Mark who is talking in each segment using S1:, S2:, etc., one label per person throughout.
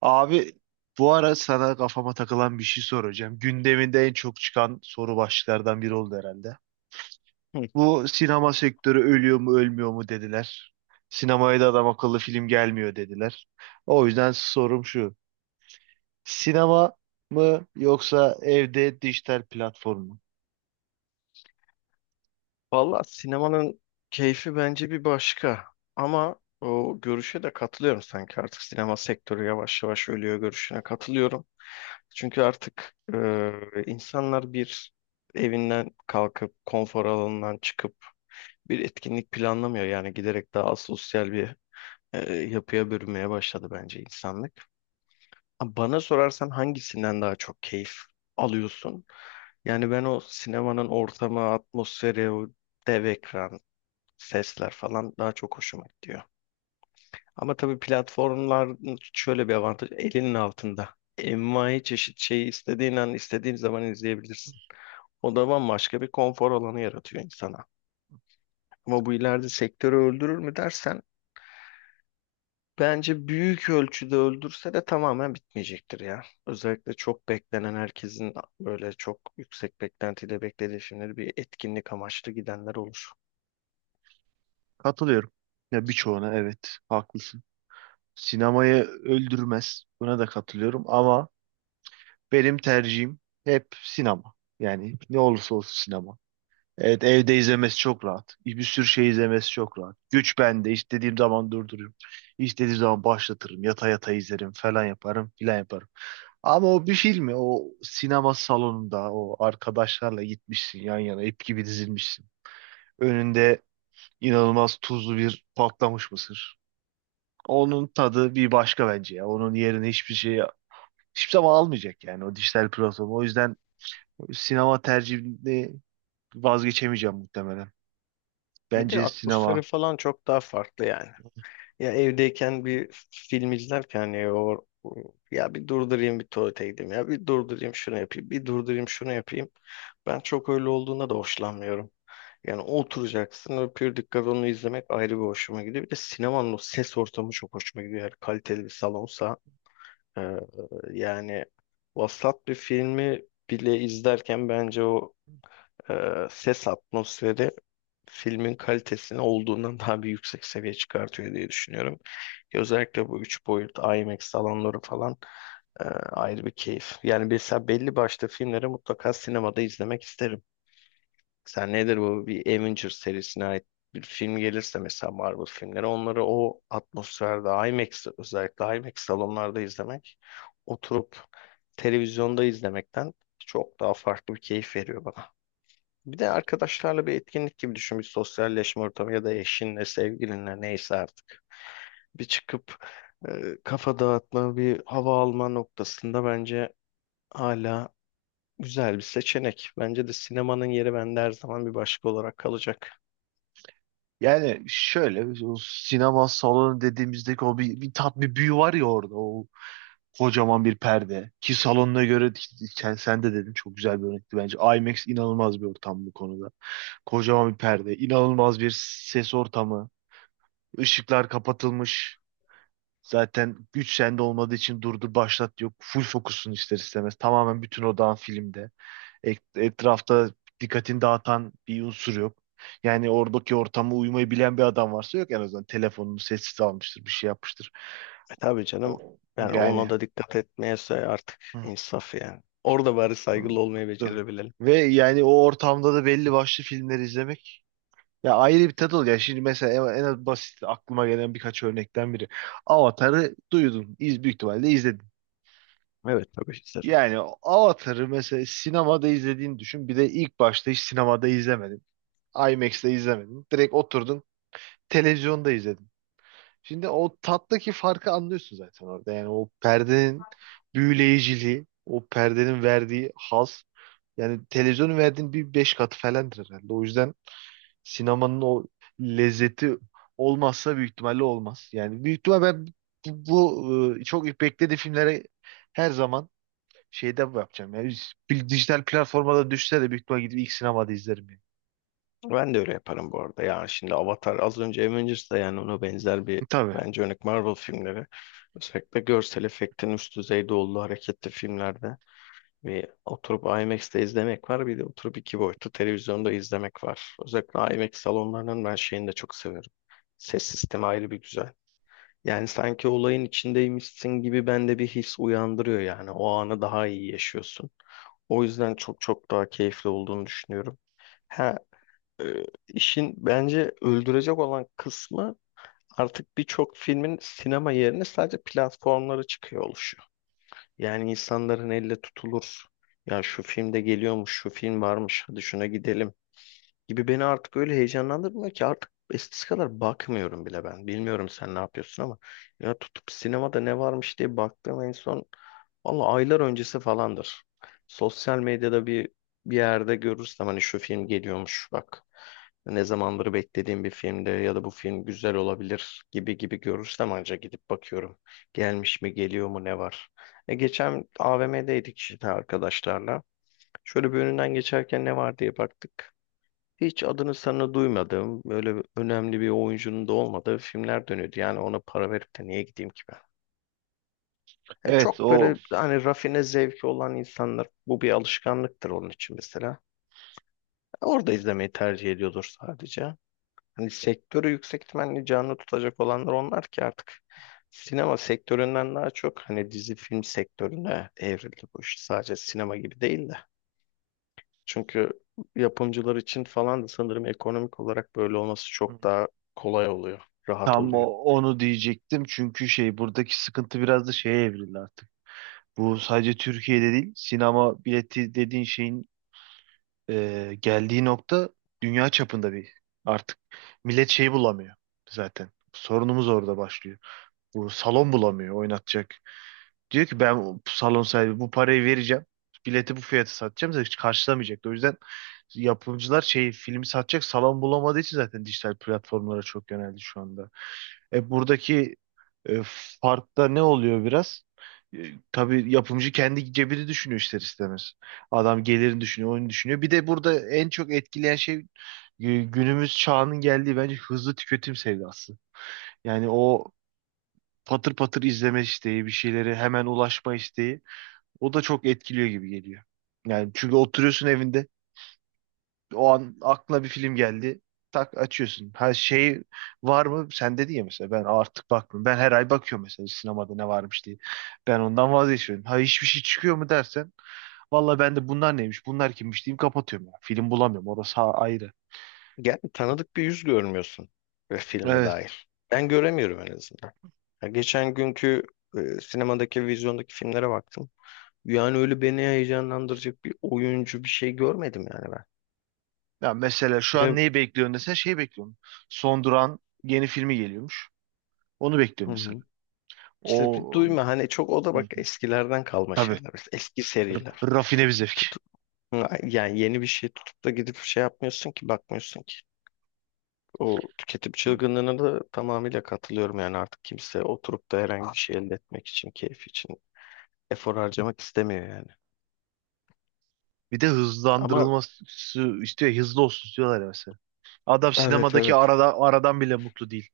S1: Abi, bu ara sana kafama takılan bir şey soracağım. Gündeminde en çok çıkan soru başlıklardan biri oldu herhalde.
S2: Hı.
S1: Bu sinema sektörü ölüyor mu ölmüyor mu dediler. Sinemaya da adam akıllı film gelmiyor dediler. O yüzden sorum şu. Sinema mı yoksa evde dijital platform mu?
S2: Valla sinemanın keyfi bence bir başka. Ama o görüşe de katılıyorum sanki artık sinema sektörü yavaş yavaş ölüyor görüşüne katılıyorum. Çünkü artık insanlar bir evinden kalkıp konfor alanından çıkıp bir etkinlik planlamıyor. Yani giderek daha sosyal bir yapıya bürünmeye başladı bence insanlık. Bana sorarsan hangisinden daha çok keyif alıyorsun? Yani ben o sinemanın ortamı, atmosferi, o dev ekran, sesler falan daha çok hoşuma gidiyor. Ama tabii platformlar şöyle bir avantaj, elinin altında. Envai çeşit şeyi istediğin an istediğin zaman izleyebilirsin. O da bambaşka bir konfor alanı yaratıyor insana. Ama bu ileride sektörü öldürür mü dersen bence büyük ölçüde öldürse de tamamen bitmeyecektir ya. Özellikle çok beklenen herkesin böyle çok yüksek beklentiyle beklediği filmleri bir etkinlik amaçlı gidenler olur.
S1: Katılıyorum. Ya birçoğuna evet haklısın. Sinemayı öldürmez. Buna da katılıyorum ama benim tercihim hep sinema. Yani ne olursa olsun sinema. Evet, evde izlemesi çok rahat. Bir sürü şey izlemesi çok rahat. Güç bende. İstediğim zaman durdururum. İstediğim zaman başlatırım. Yata yata izlerim falan yaparım filan yaparım. Ama o bir filmi o sinema salonunda o arkadaşlarla gitmişsin, yan yana ip gibi dizilmişsin. Önünde inanılmaz tuzlu bir patlamış mısır. Onun tadı bir başka bence ya. Onun yerine hiçbir şey hiçbir zaman almayacak yani o dijital platform. O yüzden sinema tercihini vazgeçemeyeceğim muhtemelen.
S2: Bir de
S1: Bence
S2: atmosferi
S1: sinema.
S2: falan çok daha farklı yani. Ya evdeyken bir film izlerken hani o ya bir durdurayım bir tuvalete gideyim ya bir durdurayım şunu yapayım bir durdurayım şunu yapayım. Ben çok öyle olduğuna da hoşlanmıyorum. Yani oturacaksın o pür dikkat onu izlemek ayrı bir hoşuma gidiyor. Bir de sinemanın o ses ortamı çok hoşuma gidiyor. Eğer kaliteli bir salonsa e, yani vasat bir filmi bile izlerken bence o e, ses atmosferi filmin kalitesini olduğundan daha bir yüksek seviye çıkartıyor diye düşünüyorum. Ki özellikle bu 3 boyut IMAX salonları falan ayrı bir keyif. Yani mesela belli başlı filmleri mutlaka sinemada izlemek isterim. Sen nedir bu bir Avengers serisine ait bir film gelirse mesela Marvel filmleri onları o atmosferde IMAX, özellikle IMAX salonlarda izlemek oturup televizyonda izlemekten çok daha farklı bir keyif veriyor bana. Bir de arkadaşlarla bir etkinlik gibi düşün, bir sosyalleşme ortamı ya da eşinle, sevgilinle neyse artık. Bir çıkıp kafa dağıtma, bir hava alma noktasında bence hala güzel bir seçenek. Bence de sinemanın yeri bende her zaman bir başka olarak kalacak.
S1: Yani şöyle o sinema salonu dediğimizdeki o bir tat, bir büyü var ya orada, o kocaman bir perde, ki salonuna göre sen de dedin, çok güzel bir örnekti bence. IMAX inanılmaz bir ortam bu konuda, kocaman bir perde, inanılmaz bir ses ortamı, ışıklar kapatılmış, zaten güç sende olmadığı için durdur başlat yok, full fokusun ister istemez tamamen bütün odağın filmde. Etrafta dikkatini dağıtan bir unsur yok. Yani oradaki ortama uymayı bilen bir adam varsa, yok en azından telefonunu sessiz almıştır, bir şey yapmıştır.
S2: E tabii canım,
S1: O,
S2: yani ona
S1: yani.
S2: da dikkat etmeyese artık
S1: Hı,
S2: insaf yani. Orada bari
S1: hı,
S2: saygılı olmayı
S1: hı.
S2: becerebilelim.
S1: Ve yani o ortamda da belli başlı filmleri izlemek ya ayrı bir tat oluyor. Yani şimdi mesela en az basit aklıma gelen birkaç örnekten biri. Avatar'ı duydun, büyük ihtimalle izledin.
S2: Evet, tabii isterim.
S1: Yani Avatar'ı mesela sinemada izlediğini düşün. Bir de ilk başta hiç sinemada izlemedin. IMAX'te izlemedin. Direkt oturdun, televizyonda izledim. Şimdi o tattaki farkı anlıyorsun zaten orada. Yani o perdenin büyüleyiciliği, o perdenin verdiği haz. Yani televizyonun verdiğin bir beş katı falandır herhalde. O yüzden sinemanın o lezzeti olmazsa büyük ihtimalle olmaz. Yani büyük ihtimal ben çok beklediği filmlere her zaman şeyde yapacağım. Yani bir dijital platforma da düşse de büyük ihtimal gidip ilk sinemada izlerim. Yani.
S2: Ben de öyle yaparım bu arada. Yani şimdi Avatar az önce Avengers'da yani ona benzer bir
S1: Tabii.
S2: bence örnek Marvel filmleri. Özellikle görsel efektin üst düzeyde olduğu hareketli filmlerde bir oturup IMAX'te izlemek var, bir de oturup iki boyutlu televizyonda izlemek var. Özellikle IMAX salonlarının ben şeyini de çok seviyorum. Ses sistemi ayrı bir güzel. Yani sanki olayın içindeymişsin gibi bende bir his uyandırıyor yani. O anı daha iyi yaşıyorsun. O yüzden çok çok daha keyifli olduğunu düşünüyorum. Ha, işin bence öldürecek olan kısmı artık birçok filmin sinema yerine sadece platformlara çıkıyor oluşu. Yani insanların elle tutulur. Ya şu filmde geliyormuş, şu film varmış, hadi şuna gidelim gibi beni artık öyle heyecanlandırmıyor ki artık eskisi kadar bakmıyorum bile ben. Bilmiyorum sen ne yapıyorsun ama ya tutup sinemada ne varmış diye baktığım en son valla aylar öncesi falandır. Sosyal medyada bir yerde görürsem hani şu film geliyormuş bak. Ne zamandır beklediğim bir filmde ya da bu film güzel olabilir gibi gibi görürsem anca gidip bakıyorum. Gelmiş mi, geliyor mu, ne var. E geçen AVM'deydik işte arkadaşlarla. Şöyle bir önünden geçerken ne var diye baktık. Hiç adını sanını duymadığım, önemli bir oyuncunun da olmadığı filmler dönüyordu. Yani ona para verip de niye gideyim ki ben?
S1: Evet,
S2: Çok
S1: o
S2: böyle hani rafine zevki olan insanlar, bu bir alışkanlıktır onun için mesela. Orada izlemeyi tercih ediyordur sadece. Hani sektörü yüksek ihtimalle canlı tutacak olanlar onlar ki artık sinema sektöründen daha çok hani dizi film sektörüne evrildi bu iş. Sadece sinema gibi değil de. Çünkü yapımcılar için falan da sanırım ekonomik olarak böyle olması çok daha kolay oluyor, rahat
S1: tam
S2: oluyor.
S1: onu diyecektim çünkü şey buradaki sıkıntı biraz da şeye evrildi artık. Bu sadece Türkiye'de değil, sinema bileti dediğin şeyin geldiği nokta dünya çapında bir, artık millet şeyi bulamıyor zaten. Sorunumuz orada başlıyor. Bu salon bulamıyor oynatacak. Diyor ki ben bu salon sahibi bu parayı vereceğim. Bileti bu fiyata satacağım da hiç karşılamayacak. O yüzden yapımcılar şey filmi satacak salon bulamadığı için zaten dijital platformlara çok yöneldi şu anda. Buradaki e, fark ne oluyor biraz? E, tabii yapımcı kendi cebini düşünüyor ister istemez. Adam gelirini düşünüyor, oyunu düşünüyor. Bir de burada en çok etkileyen şey günümüz çağının geldiği bence hızlı tüketim sevdası. Yani o patır patır izleme isteği, bir şeylere hemen ulaşma isteği, o da çok etkiliyor gibi geliyor. Yani çünkü oturuyorsun evinde, o an aklına bir film geldi. Tak açıyorsun. Her şey var mı sende diye mesela? Ben artık bakmıyorum. Ben her ay bakıyorum mesela sinemada ne varmış diye. Ben ondan vazgeçiyorum. Ha, hiçbir şey çıkıyor mu dersen, valla ben de bunlar neymiş, bunlar kimmiş diyeyim kapatıyorum ya. Film bulamıyorum. Orası ayrı.
S2: Yani tanıdık bir yüz görmüyorsun ve filme
S1: Evet.
S2: dair. Ben göremiyorum en azından. Ya geçen günkü sinemadaki, vizyondaki filmlere baktım. Yani öyle beni heyecanlandıracak bir oyuncu bir şey görmedim yani ben.
S1: Ya mesela şu an
S2: Ve
S1: neyi bekliyorsun desen şey bekliyorum. Son Duran yeni filmi geliyormuş. Onu
S2: hı
S1: bekliyorum mesela.
S2: hı. İşte bir
S1: O.
S2: duyma hani çok o da
S1: Hı
S2: bak
S1: hı.
S2: eskilerden kalma
S1: Tabii.
S2: şeyler. Eski seriler.
S1: R- Rafine bir zevk.
S2: Tutup, yani yeni bir şey tutup da gidip şey yapmıyorsun ki bakmıyorsun ki. O tüketim
S1: Hı.
S2: çılgınlığına da tamamıyla katılıyorum yani artık kimse oturup da herhangi bir şey elde etmek için, keyif için efor harcamak istemiyor yani.
S1: Bir de
S2: Ama
S1: hızlandırılması istiyor. Hızlı olsun istiyorlar ya mesela. Adam
S2: evet,
S1: sinemadaki
S2: evet.
S1: arada, aradan bile mutlu değil.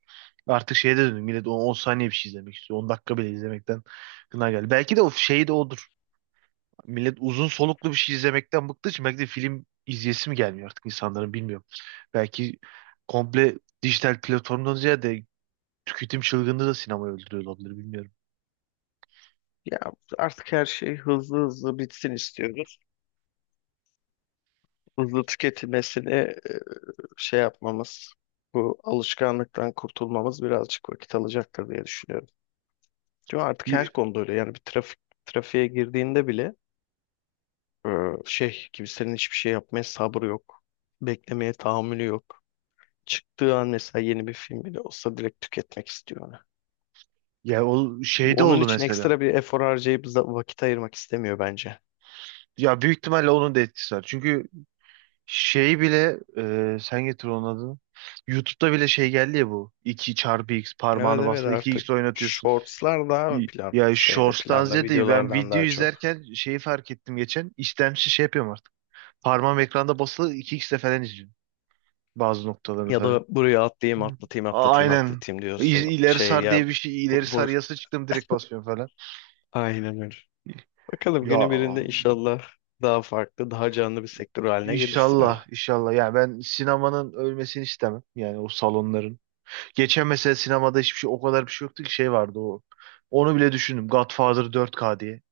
S1: Artık şeye de döndü. Millet 10 saniye bir şey izlemek istiyor. 10 dakika bile izlemekten gına geldi. Belki de o şey de odur. Millet uzun soluklu bir şey izlemekten bıktığı için belki de film izleyesi mi gelmiyor artık insanların, bilmiyorum. Belki komple dijital platformdan ziyade tüketim çılgınlığı da sinemayı öldürüyor olabilir, bilmiyorum.
S2: Ya artık her şey hızlı hızlı bitsin istiyoruz. Hızlı tüketilmesini şey yapmamız, bu alışkanlıktan kurtulmamız birazcık vakit alacaktır diye düşünüyorum. Çünkü artık her konuda öyle yani bir trafik trafiğe girdiğinde bile e, şey, kimsenin hiçbir şey yapmaya sabrı yok. Beklemeye tahammülü yok. Çıktığı an mesela yeni bir film bile olsa direkt tüketmek istiyor onu.
S1: Ya o şey de
S2: Onun
S1: oldu
S2: için
S1: mesela.
S2: ekstra bir efor harcayıp vakit ayırmak istemiyor bence.
S1: Ya büyük ihtimalle onun da etkisi var. Çünkü şey bile, sen getir onun adını. YouTube'da bile şey geldi ya bu. 2 çarpı x
S2: Evet
S1: parmağını
S2: evet,
S1: bastı, iki
S2: artık
S1: x oynatıyorsun.
S2: shortslar daha mı plan
S1: Ya
S2: şeyde
S1: Shorts'tan
S2: planda
S1: ziyade ben
S2: videolardan
S1: video
S2: daha çok.
S1: izlerken şeyi fark ettim geçen. İstemsiz şey yapıyorum artık. Parmağım ekranda basılı iki xle falan izliyorum. Bazı noktalarını
S2: Ya
S1: falan.
S2: da buraya atlayayım,
S1: Hı.
S2: atlatayım atlatayım
S1: Aynen.
S2: atlatayım diyorsun.
S1: İleri
S2: Şey
S1: sar
S2: ya
S1: diye bir şey.
S2: bu,
S1: İleri
S2: bu-
S1: sar yasa çıktım direkt basıyorum falan.
S2: aynen öyle. Bakalım
S1: Ya
S2: günü birinde inşallah daha farklı, daha canlı bir sektör haline gelirsin ama.
S1: inşallah, inşallah. Yani ben sinemanın ölmesini istemem. Yani o salonların. Geçen mesela sinemada hiçbir şey o kadar bir şey yoktu ki, şey vardı o. Onu bile düşündüm. Godfather 4K diye.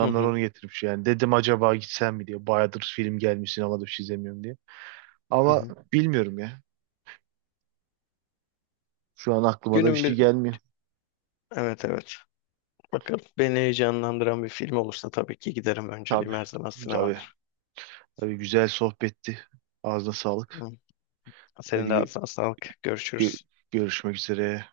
S2: Hı hı,
S1: onu getirmiş yani. Dedim acaba gitsem mi diye. Bayağıdır film gelmiş sinemada bir şey izlemiyorum diye.
S2: hı
S1: Ama
S2: hı.
S1: bilmiyorum ya. Şu an aklıma da bir
S2: Günün
S1: şey
S2: bir
S1: gelmiyor.
S2: evet evet. Bakalım beni heyecanlandıran bir film olursa tabii ki giderim. Önceliğim
S1: Tabii.
S2: her zaman
S1: Tabii.
S2: sinemadır.
S1: Tabii, güzel sohbetti. Ağzına sağlık.
S2: Hı. Senin
S1: Haydi
S2: de ağzına sağlık.
S1: gö-
S2: Görüşürüz.
S1: görüşmek üzere.